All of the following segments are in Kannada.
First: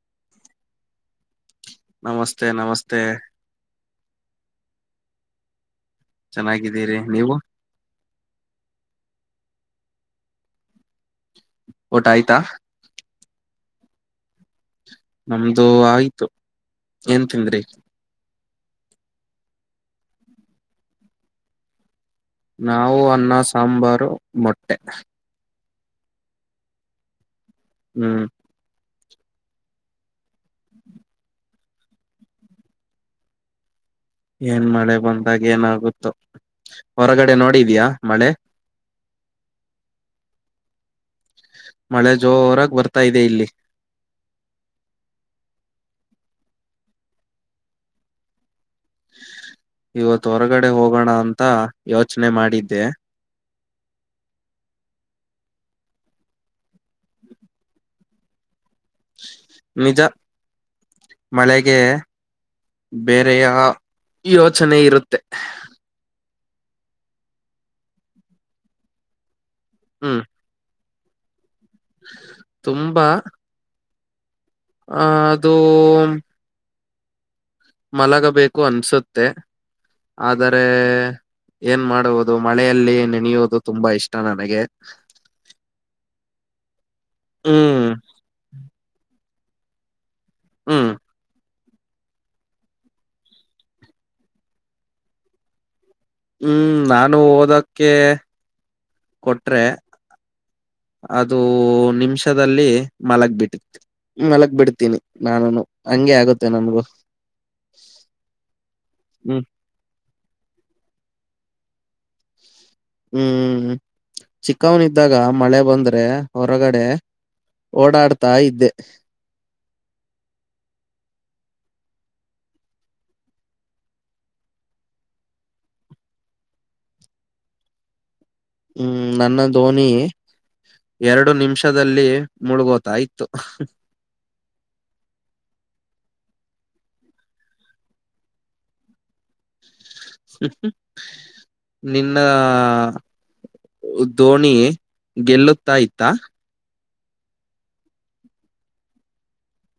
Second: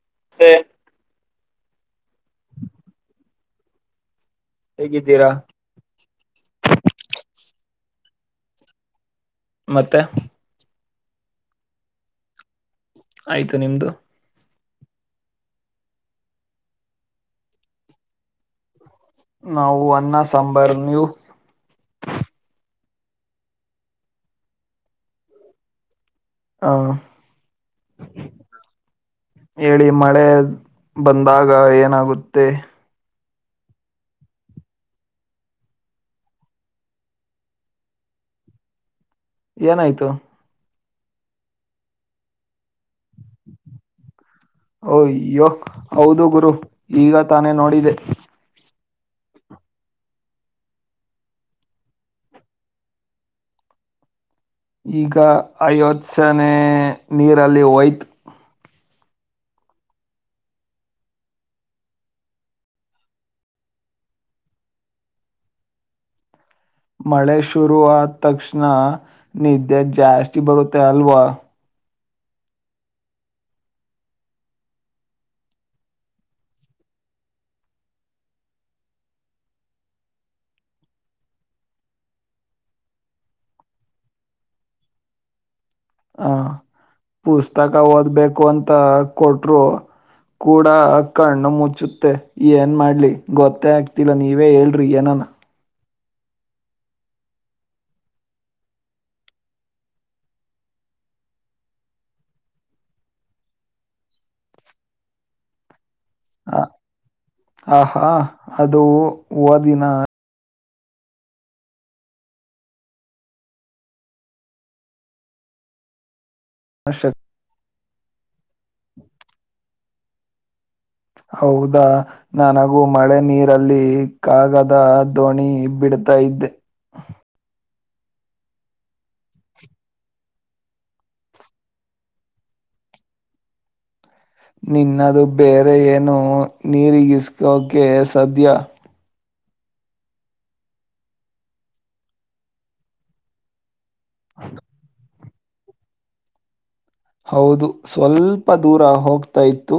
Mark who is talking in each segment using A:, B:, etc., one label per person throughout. A: [unintelligible]
B: ನಮಸ್ತೆ ನಮಸ್ತೆ
A: ಹೇಗಿದ್ದೀರಾ.
B: ಚೆನ್ನಾಗಿದ್ದೀರಿ ನೀವು
A: ಮತ್ತೆ
B: ಊಟ ಆಯ್ತಾ
A: ಆಯ್ತು [unintelligible] ನಿಮ್ದು
B: ನಮ್ದು ಆಯ್ತು ಏನ್ ತಿಂದ್ರಿ.
A: ನಾವು ಅನ್ನ ಸಾಂಬರ್ ನೀವು
B: ನಾವು ಅನ್ನ ಸಾಂಬಾರು ಮೊಟ್ಟೆ
A: ಹ
B: ಹ್ಮ್
A: ಹೇಳಿ ಮಳೆ ಬಂದಾಗ ಏನಾಗುತ್ತೆ.
B: ಏನ್ ಮಳೆ ಬಂದಾಗ ಏನಾಗುಥೋ [unintelligible] ಹೊರಗಡೆ ನೋಡಿದ್ಯಾ ಮಳೆ.
A: ಏನಾಯ್ತು
B: ಮಳೆ ಜೋರಾಗ ಬರ್ತಾ ಇದೆ ಇಲ್ಲಿ.
A: ಓಯ್ಯೋ ಹೌದು ಗುರು ಈಗ ತಾನೇ ನೋಡಿದೆ.
B: ಇವತ್ತು ಹೊರಗಡೆ ಹೋಗೋಣ ಅಂತ ಯೋಚನೆ ಮಾಡಿದ್ದೆ.
A: ಈಗ ಅ ಯೋಚನೆ ನೀರಲ್ಲಿ ಒಯ್ತ್.
B: ನಿಜ ಮಳೆಗೆ ಬೇರೆಯ ಯೋಚನೆ ಇರುತ್ತೆ.
A: ಮಳೆ ಶುರು ಆದ ತಕ್ಷಣ ನಿದ್ದೆ
B: ಹ್ಮ್
A: ಜಾಸ್ತಿ ಬರುತ್ ತೆಲ್ವಾ [unintelligible]
B: ತುಂಬಾ ಹ ಅದು ಮಲಗಬೇಕು ಅನ್ಸುತ್ತೆ ಆದರೆ ಏನ್ ಮಾಡುವುದು ಮಳೆಯಲ್ಲಿ ನೆನೆಯುವುದು ತುಂಬಾ ಇಷ್ಟ ನನಗೆ.
A: ಹ ಪುಸ್ತಕ
B: ಹ್ಮ್
A: ಓದ್ಬೇಕು ಅಂತ ಕೊಟ್ಟರು ಕೂಡ
B: ಹ್ಮ್
A: ಕಣ್ಣು ಮುಚ್ ಚುತ್ತೆ ಏನ್ ಮಾಡ್ಲಿ ಗೊತ್ತೇ ಆಗ್ತಿಲ್ಲ ನೀವೇ ಹೇಳ್ರಿ ಏನಾನ
B: ಹ್ಮ್ ನಾನು ಓದಕ್ಕೆ ಕೊಟ್ರೆ ಅದು ನಿಮಿಷದಲ್ಲಿ ಮಲಗ್ ಬಿಟ್ಟ ಮಲಗ್ ಬಿಡ್ತೀನಿ ನಾನುನು ಹಂಗೆ ಆಗುತ್ತೆ
A: ಹ
B: ನನ್ಗೂ
A: ಆ ಹಾ ಅದು
B: ಹ್ಮ್
A: ಓದಿನ
B: ಹ್ಮ್ ಚಿಕ್ಕವನ್ದಾಗ ಮಳೆ ಬಂದ್ರೆ ಹೊರಗಡೆ
A: ಶಕ್ತಿ.
B: ಓಡಾಡ್ತಾ ಇದ್ದೆ
A: ಹೌದಾ ನನಗೂ ಮಳೆ ನೀರಲ್ಲಿ ಕಾಗದ ದೋಣಿ ಬಿಡ್ತಾ ಇದ್ದೆ.
B: ಹ್ಮ್ ನನ್ನ ದೋಣಿ [unintelligible] ಎರಡು ನಿಮಿಷದಲ್ಲಿ ಮುಳುಗೋತ ಇತ್ತು.
A: ನಿನ್ನದು ಬೇರೆ ಏನೊ ನೀರಿಗಿಸಕೋಕೆ [unintelligible] ಸಧ್ಯ
B: ನಿನ್ನ [unintelligible] ದೋಣಿ ಗೆಲ್ಲುತ್ತಾ ಇತ್ತ.
A: ಹೌದು ಸ್ವಲ್ಪ ದೂರ ಹೋಗ್ತಾ ಇತ್ತು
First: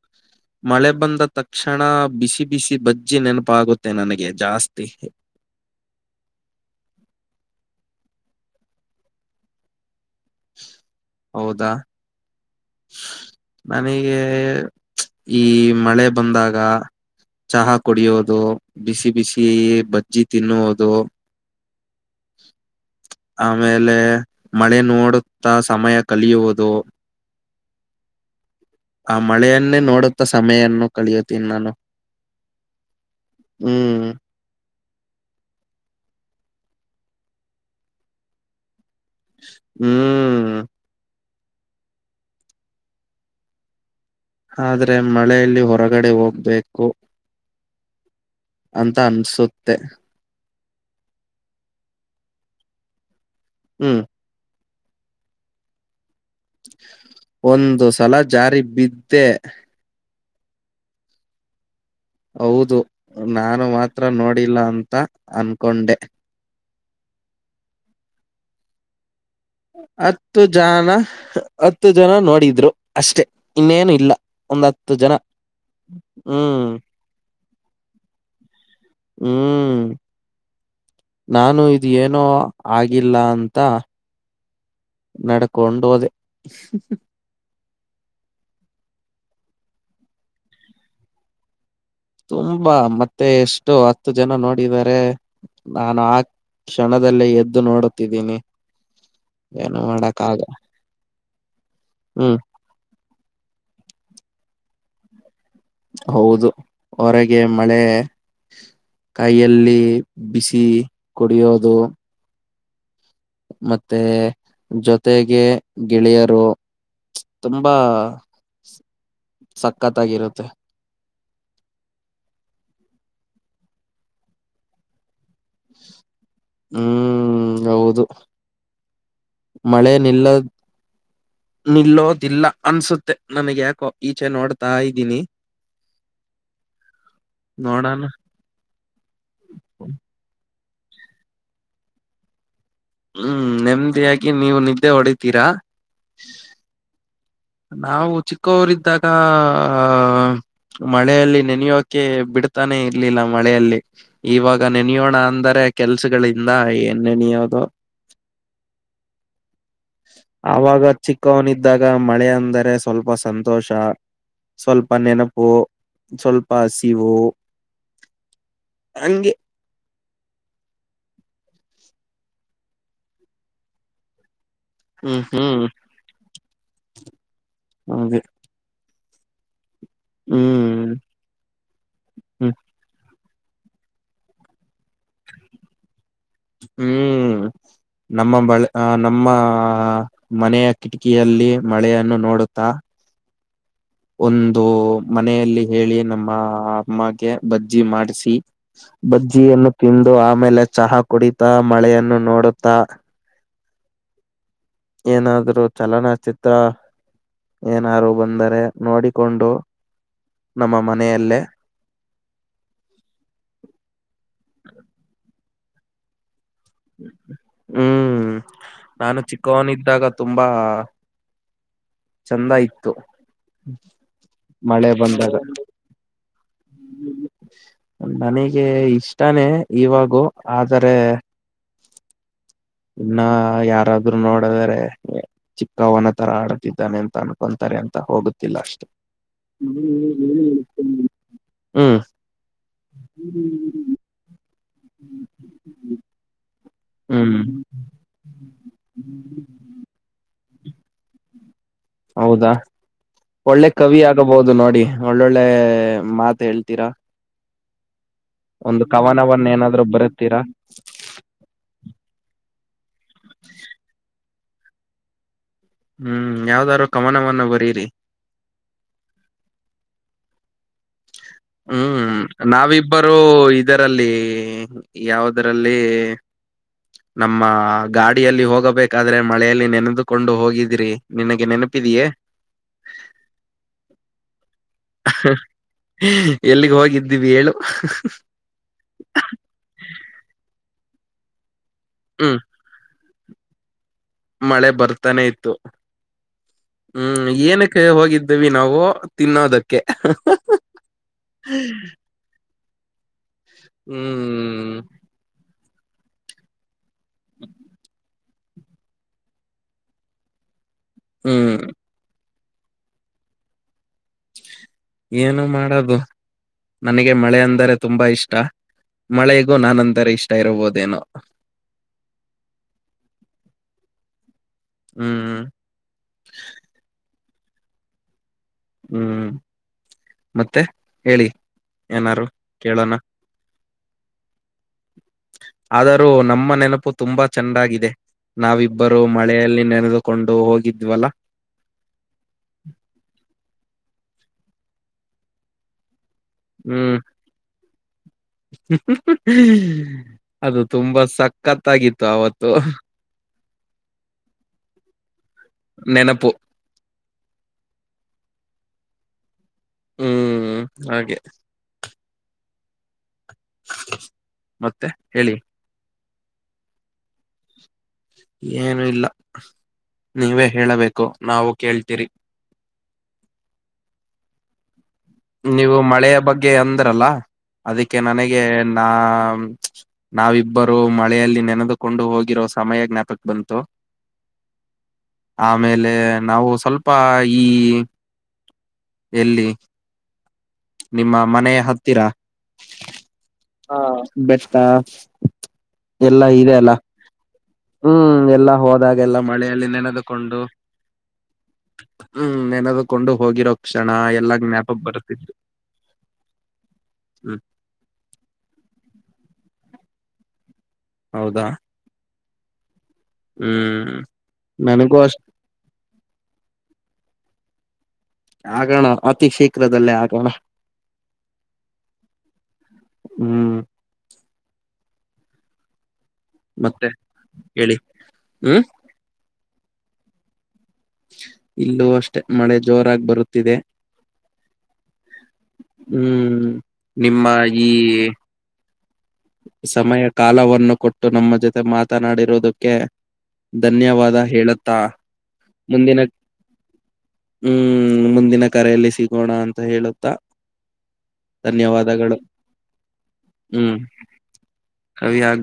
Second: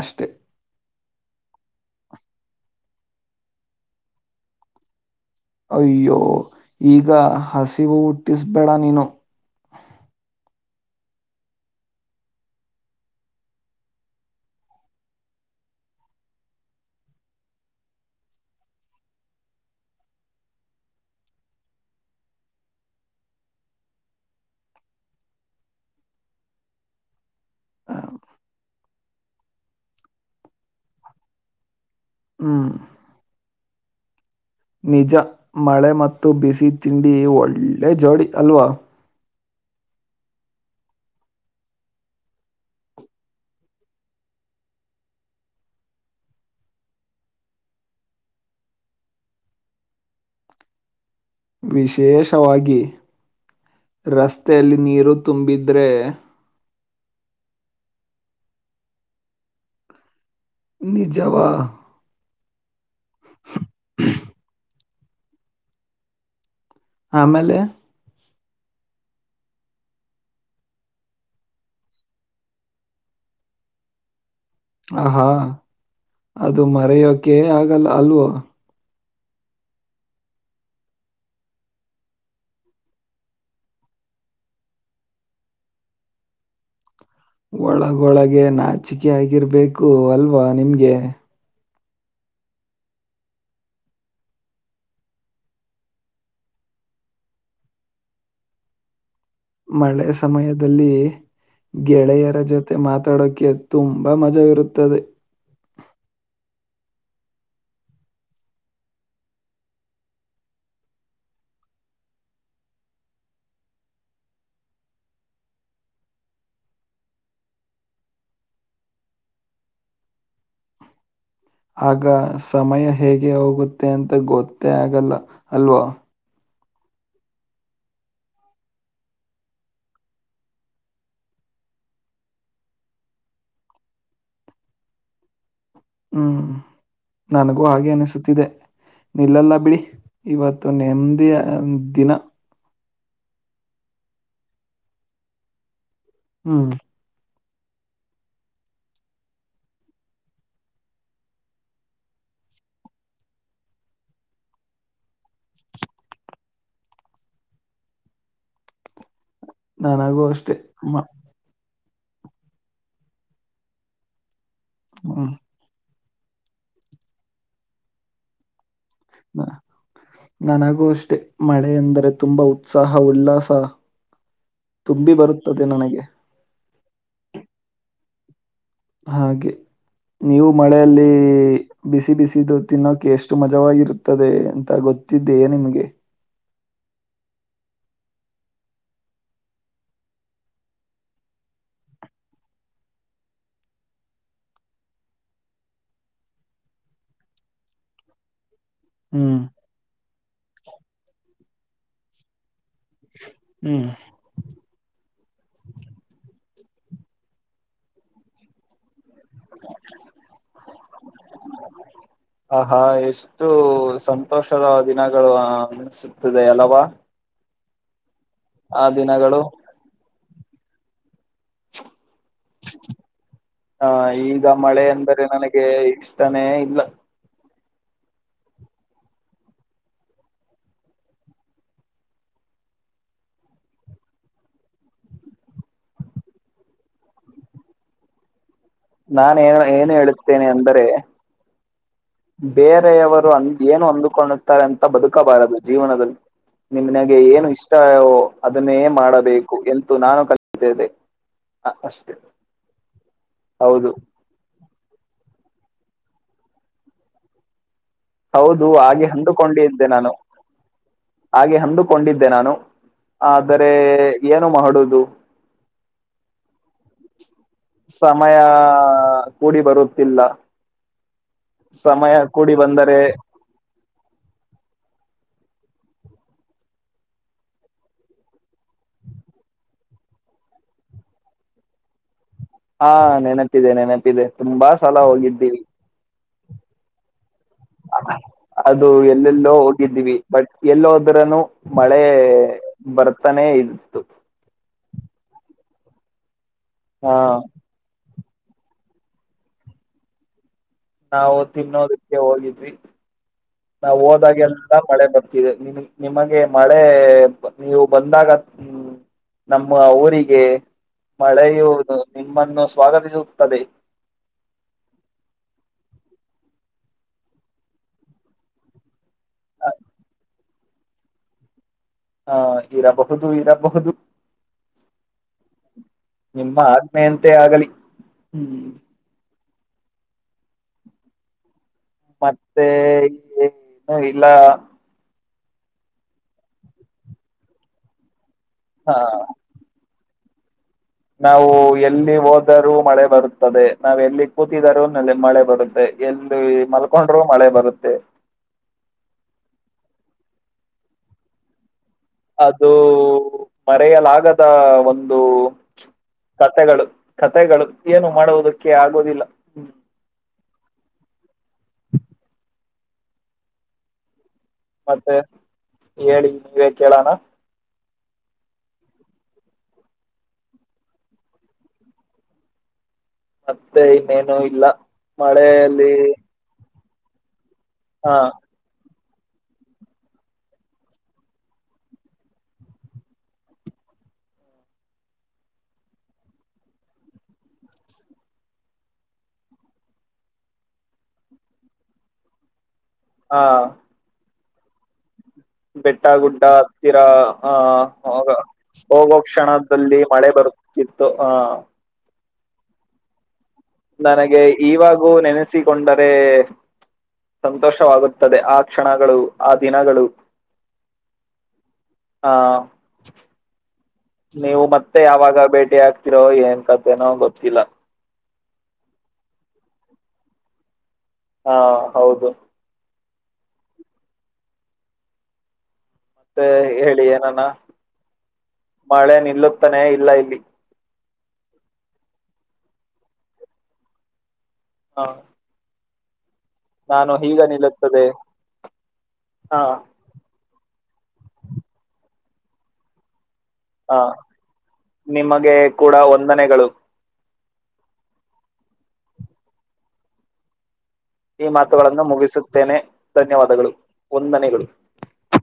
A: ಅಷ್ಟೆ.
B: ಮಳೆ ಬಂದ ತಕ್ಷಣ ಬಿಸಿ ಬಿಸಿ ಬಜ್ಜಿ ನೆನಪ ಆಗುತ್ತೆ ನನಗೆ ಜಾಸ್ತಿ
A: ಅಯ್ಯೋ ಈಗ ಹಸಿವು ಹುಟ್ಟಿಸ್ಬೇಡ ನೀನು
B: ಹೌದಾ ನನಗೆ ಈ ಮಳೆ ಬಂದಾಗ ಚಹಾ ಕುಡಿಯೋದು ಬಿಸಿ ಬಿಸಿ ಬಜ್ಜಿ ತಿನ್ನುವುದು ಆಮೇಲೆ ಮಳೆ ನೋಡುತ್ತಾ ಸಮಯ ಕಲಿಯುವುದು ಆ ಮಳೆಯನ್ನೇ ನೋಡುತ್ತ ಸಮಯನ್ನ ಕಳಿಯುತ್ತೀನಿ ನಾನು
A: ಹ್ಮ್
B: ಹ್ಮ್
A: ನಿಜ ಮಳೆ ಮತ್ತು ಬಿಸಿ ತಿಂಡಿ ಒಳ್ಳೆ ಜೋಡಿ ಅಲ್ವಾ
B: ಹ್ಮ್ ಆದ್ರೆ ಮಳೆಯಲ್ಲಿ ಹೊರಗಡೆ ಹೋಗ್ಬೇಕು ಅಂತ ಅನ್ಸುತ್ತೆ
A: ವಿಶೇಷವಾಗಿ
B: ಹ್ಮ್.
A: ರಷ್ಟತೆ ೆಯಲ್ಲಿ ನೀರು ತುಂಬಿದ್ರೆ
B: ಒಂದು ಸಲ ಜಾರಿ ಬಿದ್ದೆ
A: ನಿಜವಾ
B: ಹೌದು ತ ಅನ್ಕೊಂಡೆ
A: ಆಮೇಲೆ
B: ಹತ್ತು ಜನ ಹತ್ತು ಜನ ನೋಡಿದ್ರು ಅಷ್ಟೆ ಇನ್ನೇನು ಇಲ್ಲ. ಒಂದ್ ಹತ್ತು ಜನ
A: ಆಹಾ ಅದು
B: ಹ್ಮ್
A: ಮರೆಯೋಕೆ ಆಗಲ್ಲಾ ಅಲ್ವಾ
B: ಹ್ಮ್ ನಾನು ಇದ ಏನೋ ಆಗಿಲ್ಲ ಅಂತ ನಡ್ಕೊಂಡ ಹೊದೆ.
A: ಒಳಗ ಗೊಳಗೆ ನಾಚಿಕೆ ಆಗಿರಬೇಕು ಅಲ್ವಾ ನಿಮಗೆ
B: ತುಂಬಾ ಮತ್ತೆ ಎಷ್ಟು ಹತ್ತು ಜನ ನೋಡಿದ್ದಾರೆ ನಾನು ಆ ಕ್ಷಣದಲ್ಲೇ ಎದ್ದು ನೋಡುತ್ತಿದ್ದೀನಿ ಏನು
A: ಮಳೆ
B: ಮಾಡಕ್ ಆಗ
A: ಸಮಯದಲ್ಲಿ
B: ಹ್ಮ್
A: ಗೆಳೆಯರ ಜೊತೆ ಮಾತಾಡೋ ಕ್ಕೆ ತುಂಬಾ ಮಜಾ ಇರುತ್ತದೆ.
B: ಹೌದು ಹೊರಗೆ ಮಳೆ, ಕೈಯಲ್ಲಿ ಬಿಸಿ ಕುಡಿಯೋದು ಮತ್ತೆ ಜೊತೆಗೆ ಗೆಳೆಯರು ತುಂಬಾ ಸಕ್ಕತ್ತಾಗಿರುತ್ತೆ.
A: ಆಗ ಸಮಯ ಹೇಗೆ ಹೋಗುತ್ತೆ ಅಂತ ಗೊತ್ತೇ ಆಗಲ್ಲ. ಅಲ್ವಾ
B: ಹ್ಮ್ ಹೌದು ಮಳೆ ನಿಲ್ಲದ್ ನಿಲ್ಲೋದಿಲ್ಲ ಅನ್ಸುತ್ತೆ ನಂಗೆ ಯಾಕೋ ಈಚೆ ನೋಡ್ತಾ ಇದ್ದೀನಿ.
A: ಹ್ಮ್ ನನಗೂ ಹಾಗೆ
B: ನೋಡೋಣ
A: ಅನಿಸುತ್ತಿದೆ ನಿಲ್ಲಲ್ಲ ಬಿಡಿ ಇವತ್ತ ತ ನೆಮ್ಮದಿಯ ದಿನ.
B: ಹ್ಮ್ ನೆಮ್ಮದಿಯಾಗಿ ನೀವು ನಿದ್ದೆ ಹೊಡಿತೀರಾ
A: ಹ್ಮ್
B: ನಾವು ಚಿಕ್ಕವರಿದ್ದಾಗ ಆ ಮಳೆಯಲ್ಲಿ ನೆನೆಯೋಕೆ ಬಿಡ್ತಾನೆ ಇರ್ಲಿಲ್ಲ ಮಳೆಯಲ್ಲಿ ಇವಾಗ ನೆನೆಯೋಣ ಅಂದರೆ ಕೆಲ್ಸಗಳಿಂದ ಏನ್ ನೆನೆಯೋದೋ
A: ನನಗೂ ಅಷ್ಟೇ.
B: ಅವಾಗ
A: ಮ
B: ಚಿಕ್ಕವನ ದಾಗ ಮಳೆ ಅಂದರೆ ಸ್ವಲ್ಪ ಸಂತೋಷ ಸ್ವಲ್ಪ
A: ಹ್ಮ್,
B: ನೆನಪು, ಸ್ವಲ್ಪ ಹಸಿವು, ಹಂಗೆ
A: ಹ ನನಗೂ ಅಷ್ಟೆ ಮಳೆ ಎಂದರೆ ತುಂಬಾ ಉತ್ಸಾಹ ಉಲ್ಲಾಸ ತುಂಬಿ ಬರುತ್ತದೆ ನನಗೆ.
B: ಮುಗಿತು
A: ಹಾಗೆ ನೀವು ಮಳೆಯಲ್ಲಿ ಬಿಸಿ
B: ಹ್ಮ್
A: ಬಿಸಿದು ತಿನ್ನೋಕ ಎಷ್ಟ ಮಜವಾಗಿರುತ್ತದೆ ಅಂತ ಗೊತ್ತಿದೆಯೇ ನಿಮ್ಗೆ.
B: ಹ್ಮ್ ನಮ್ಮ ಮನೆಯ ಕಿಟಕಿಯಲ್ಲಿ ಮಳೆಯನ್ನು ನೋಡುತ್ತಾ ಒಂದು ಮನೆಯಲ್ಲಿ ಹೇಳಿ ನಮ್ಮ ಅಮ್ಮಗೆ ಬಜ್ಜಿ ಮಾಡಿಸಿ
A: ಹ್ಮ್
B: ಬಜ್ಜಿಯನ್ನು ತಿಂದ ದು ಆಮೇಲೆ ಚಹಾ ಕುಡಿತ ಮಳೆಯನ್ನು ನೋಡುತ್ತ ತ್ತಾ
A: ಹ್ಮ್
B: ಏನಾದರು ಚಲನ ಚಿತ್ರ ಏನಾರು ಬಂದರೆ ನೋಡಿ ಮನೆಯಲ್ಲೇ
A: ಆ ಹಾ ಎಷ್ಟು ಸಂತೋಷದ ದಿನಗಳು ಹ ಇ ಅಲವಾ
B: ಹ್ಮ್ ನಾನು ಚಿಕ್ಕವನಿದ್ದ್ದಾಗ ತುಂಬಾ ಚಂದ ಇತ್ತು
A: ಹ ಈಗ ಮಳೆ ಅಂದರೆ ನನಗೆ ಆಗುತ್ತಾನೆ ಇಲ್ಲ
B: ನನಗೆ ಇಷ್ಟಾನೇ ಇವಾಗು ಆದರೆ ಇನ್ನ್ಯಾರಾದ್ರರು ನೋಡದ್ರೆ ಚಿಕ್ಕವನ ತರ ಆಡ್ತಿದ್ದಾನೆ ಅಂತ ಅನ್ಕೊಂತಾರೆ ಅಂತ ಹೋಗುತ್ತಯಿಲ್ಲ
A: ನಾನ ಏನು ಏನು ಹೇಳುತ್ತೇನೆ ಅಂದರೆ
B: ಹ್ಮ್
A: ಬೇರೆಯವರು ಅಂದ ಏನು ಅಂದಕೊಂಡ ರೆ ಅಂತ ಬದುಕಬಾರದು ಜೀವನದಲ್ಲಿ ನಿಮ್ನಗೆ
B: ಹ್ಮ್
A: ಏನು ಇಷ್ಟವೋ ಅದನ್ನೇ ಮಾಡಬೇಕು ಎಂತೂ ನಾನು ಕಲತೆದೆ
B: ಹೌದಾ ಒಳ್ಳೆ
A: ಹೌದು
B: ಕವಿ ಆಗಬಹುದು ನೋಡಿ ನೋ ಒಳ್ಳೊಳ್ಳೆ ಮಾತ ಹೇಳ್ತೀರಾ
A: ಹೌದು
B: ಒಂದು
A: ಹಾಗೆ
B: ಕವನವನ್ನ ಏನಾದ್ರು
A: ಹಂದುಕೊಂಡಿದ್ದೆ ನಾನು
B: ಬರುತ್ತೀರಾ
A: ಹಾಗೆ ಅಂದುಕೊಂಡಿದ್ದೆ ನಾನು ಆದರೆ ಏನು ಮಾಡುವುದು
B: ಹ್ಮ್ ಯಾವ್ದಾದ್ರು ಕವನವನ್ನ ಬರೀರಿ
A: ಸಮಯ ಕೂಡಿ ಬರುತ್ತೆ ತಿಲ್ಲ ಸಮಯ ಕೂಡಿ ಬಂದರೆ
B: ಇಬ್ಬರು ಇದರಲ್ಲಿ ಯ ಯಾವುದ್ರಲ್ಲಿ ನಮ್ಮ ಗಾಡಿಯಲ್ಲಿ ಹೋಗಬೇಕಾದ್ರೆ ಮಳೆಯಲ್ಲಿ ನೆನೆದುಕೊಂಡು ಹೋಗಿದ್ರಿ ನಿನಗೆ ನೆನಪಿದಯೇ
A: ಹಾ ನೆನಪಿದೆ ನೆನಪಿದೆ ತುಂಬಾ ಸಲ ಹೋಗಿದ್ದೀವಿ
B: ಎಲ್ಲಿಗ್ ಹೋಗಿದ್ದೀವಿ ಹೇಳು
A: ಅದು ಎಲ್ಲೆಲ್ಲೋ ಹೋಗಿದ್ದೀವಿ ಬಟ್ ಎಲ್ಲ ನ್ನು ಮಳೆ
B: ಹ್ಮ್
A: ಬರುತ್ತ ಬರತಾನೇ ಇತ್ತು.
B: ಮಳೆ ಬರ್ತಾನೆ ಇತ್ತು.
A: ಹಾ
B: ಹ್ಮ್ ಏನಕ್ಕೆ ಹೋಗಿದ್ದ. ಇದವಿ ನಾವು ತಿನ್ನೋದಕ್ಕೆ
A: ನಾವು ತಿನ್ನೋದಕ್ಕೆ ಹೋಗಿದ್ವಿ. ನಾ ಹೋದಾಗೆ
B: ಹ್ಮ್
A: ಎಲ್ಲ ಮಳೆ ಬರ್ತಿದೆ. ನಿಮಗೆ ಮಾಡ ಹೇ ನೀವು ಬಂದಾಗ ಹ್ಮ್ ನಮ್ಮ ಊರಿಗೆ ಮಳೆ
B: ಹ್ಮ್
A: ಹೌದು ನಮ್ಮನ್ನು ಸ್ವಾಗತಿಸುತ್ತದೆ.
B: ಏನು ಮಾಡೋದು ನನಗೆ ಮಳೆ ಅಂದರೆ ತುಂಬಾ ಇಷ್ಟ. ಮಳೆಗೂ ನಾನ್ ಅಂದರೆ ಇಷ್ಟ ಇರಬಹುದು. ಅದೇನು [inaudible]
A: ಹಾ ಇರಬಹುದು ಇರಬಹುದು...
B: ಹ್ಮ್್ಮ
A: ನಿಮ್ಮ ಆಜ್ಞೆಯಂತೆ ಆಗಲಿ ಹ್ಮ್
B: ಹ್ಮ್... ಮತ್ತೆ? ಹೇಳಿ.. ಏನಾರು
A: ಮತ್ತೆ
B: ಕೇಳೋಣ
A: ಏನು ಇಲ್ಲ.
B: ಆದರೂ ನಮ್ಮ ನೆನಪು ತುಂಬಾ ಚೆನ್ನಾಗಿದೆ.
A: ಹಾ
B: ನಾವಿಬ್ಬರು ಮಳೆಯಲ್ಲಿ ನೆನೆದು. ಕೊಂಡು ಹೋಗಿದ್ದ.
A: ನಾವು ಎಲ್ಲಿ ಹೋದರೂ ಮಳೆ ಬರುತ್ತದೆ. ನಾವ್ ಎಲ್ಲಿ ಕೂತಿದರ ಅಲ್ಲಿ ಮಳೆ ಬರುತ್ತೆ ಎಲ್ಲಿ
B: ಹ್ಮ್
A: ಮಲ್ಕೊಂಡ್ರರು ಮಳೆ ಬರುತ್ತೆ.
B: ಅದು ತುಂಬಾ ಸಕ್ಕತ್.
A: ಅದು...? ಮರೆಯಲಾಗದ ಒಂದು ಒಂದು
B: ನೆನಪು
A: ಕಥೆಗಳು ಕಥೆಗಳು ಏನು ಮಾಡುವುದಕ್ಕೆ ಆಗೋದಿಲ್ಲ
B: ಹ್ಮ್ ಹಾಗೆ ಮತ್ತೆ ಹೇಳಿ
A: ಹೇಳಿ ನೀವೇ ಕೇಳೋಣ
B: ಏನು ಇಲ್ಲ ನೀವೇ ಹೇಳಬೇಕು ನಾವು ಕೇಳ್ತೀರಿ
A: ಮತ್ತೆ ಇನ್ನೇನು ಇಲ್ಲಾ
B: ನೀವು ಮಳೆಯ ಬಗ್ಗೆ ಎ ರಲ್ಲ ಅದಕ್ಕೆ
A: ಹಾ
B: ನನಗೆ ನಾ ನಾವಿಬ್ಬರು ಮಳೆಯಲ್ಲಿ ನೆನೆದುಕೊಂಡು ಹೋಗಿರೋ ಸಮಯ ಜ್ಞಾಪಕ್ ಬಂತು ಆಮೇಲೆ ನಾವು ಸ್ವಲ್ಪ ಈ ಎಲ್ಲಿ ನಿಮ್ಮ ಮನೆ ಹತ್ತಿರ ಹಾ ಬೆ ಹಾ
A: ಬೆಟ್ಟ ಗುಡ್ಡ ಹತ್ತಿರಾ ಹ
B: ಹ್ಮ್ ಎಲ್ಲಾ ಹೋದಾಗೆಲ್ಲ
A: ಹೋಗುವ
B: ಮಳೆಯಲ್ಲಿ
A: ಕ್ಷಣದಲ್ಲಿ ಮಳೆ
B: ನೆನೆದುಕೊಂಡು
A: ಬರ್ತಿತ್ತು ಹಹ
B: ಹ್ಮ್ ನೆನದದುಕೊಂಡು ಹೋಗಿರೋ ಕ್ಷಣ ಎಲ್ಲ
A: ನನಗೆ
B: ಜ್ಞಾಪಕ
A: ಇವಾಗೂ
B: ಬರುತ್ತಿತ್ತು
A: ನೆನೆಸಿಕೊಂಡರೆ
B: ಹ್ಮ್
A: ಸಂತೋಷವಾಗುತ್ತದೆ ಆ ಕ್ಷಣಗಳು, ಆ ದಿನಗಳು,
B: ಹೌದಾ
A: ಹಾ
B: ಹ್ಮ್
A: ನೀವು
B: ನನಗೂ
A: ಮತ್ತೆ
B: ಅಷ್ಟ
A: ಯಾವಾಗ ಭೇಟಿ ಆಗ್ತಿರೋ ಏನ್ ಕತೆನೋ ಗೊತ್ತಿಲ್ಲಾ
B: ಆಗೋಣ ಅತಿ ಶೀಘ್ರದಲ್ಲೇ ಆಗೋಣ
A: ಹಾ ಹೌದು
B: ಹ್ಮ್
A: ಮತ್ತೆ ಹೇಳಿ ಏನಾನ
B: ಹೇಳಿ ಹ್ಮ್
A: ಮಳೆ ನಿಲ್ಲು ತಾನೇ ಇಲ್ಲ ಇಲ್ಲಿ
B: ಇಲ್ಲೂ ಅಷ್ಟೆ ಮಳೆ ಜೋರಾಗಿ ಬರುತ್ತಿದೆ.
A: ಹಾ
B: ಹ್ಮ್
A: ನಾನು
B: ನಿಮ್ಮ
A: ಹೀಗ
B: ಈ
A: ನಿಲ್ಲುತ್ತದೆ ಹಾ
B: ಸಮಯ ಕಾಲವನ್ನು ಕೊಟ್ಟು ನಮ್ಮ ಜೊತೆ ಮಾತನಾಡಿರೊ ಅದಕ್ಕೆೆ
A: ಹಾ ನಿಮಗೆ ಕೂಡ
B: ಮುಂದಿನ
A: ವಂದನೆಗಳು
B: ಹ್ಮ್ ಮುಂದಿನ ಕರೆಯಲ್ಲಿ ಸಿಗೋಣ ಅಂತ ಹೇಳುತ್ತ
A: ಈ ಮಾತುಗಳನ್ನು ಮುಗಿಸುತ್ತೇನೆ ಧನ್ಯವಾದಗಳು
B: ಹ್ಮ್
A: ಒಂದನೆಗಳು
B: ಕವಿಯಾಗು.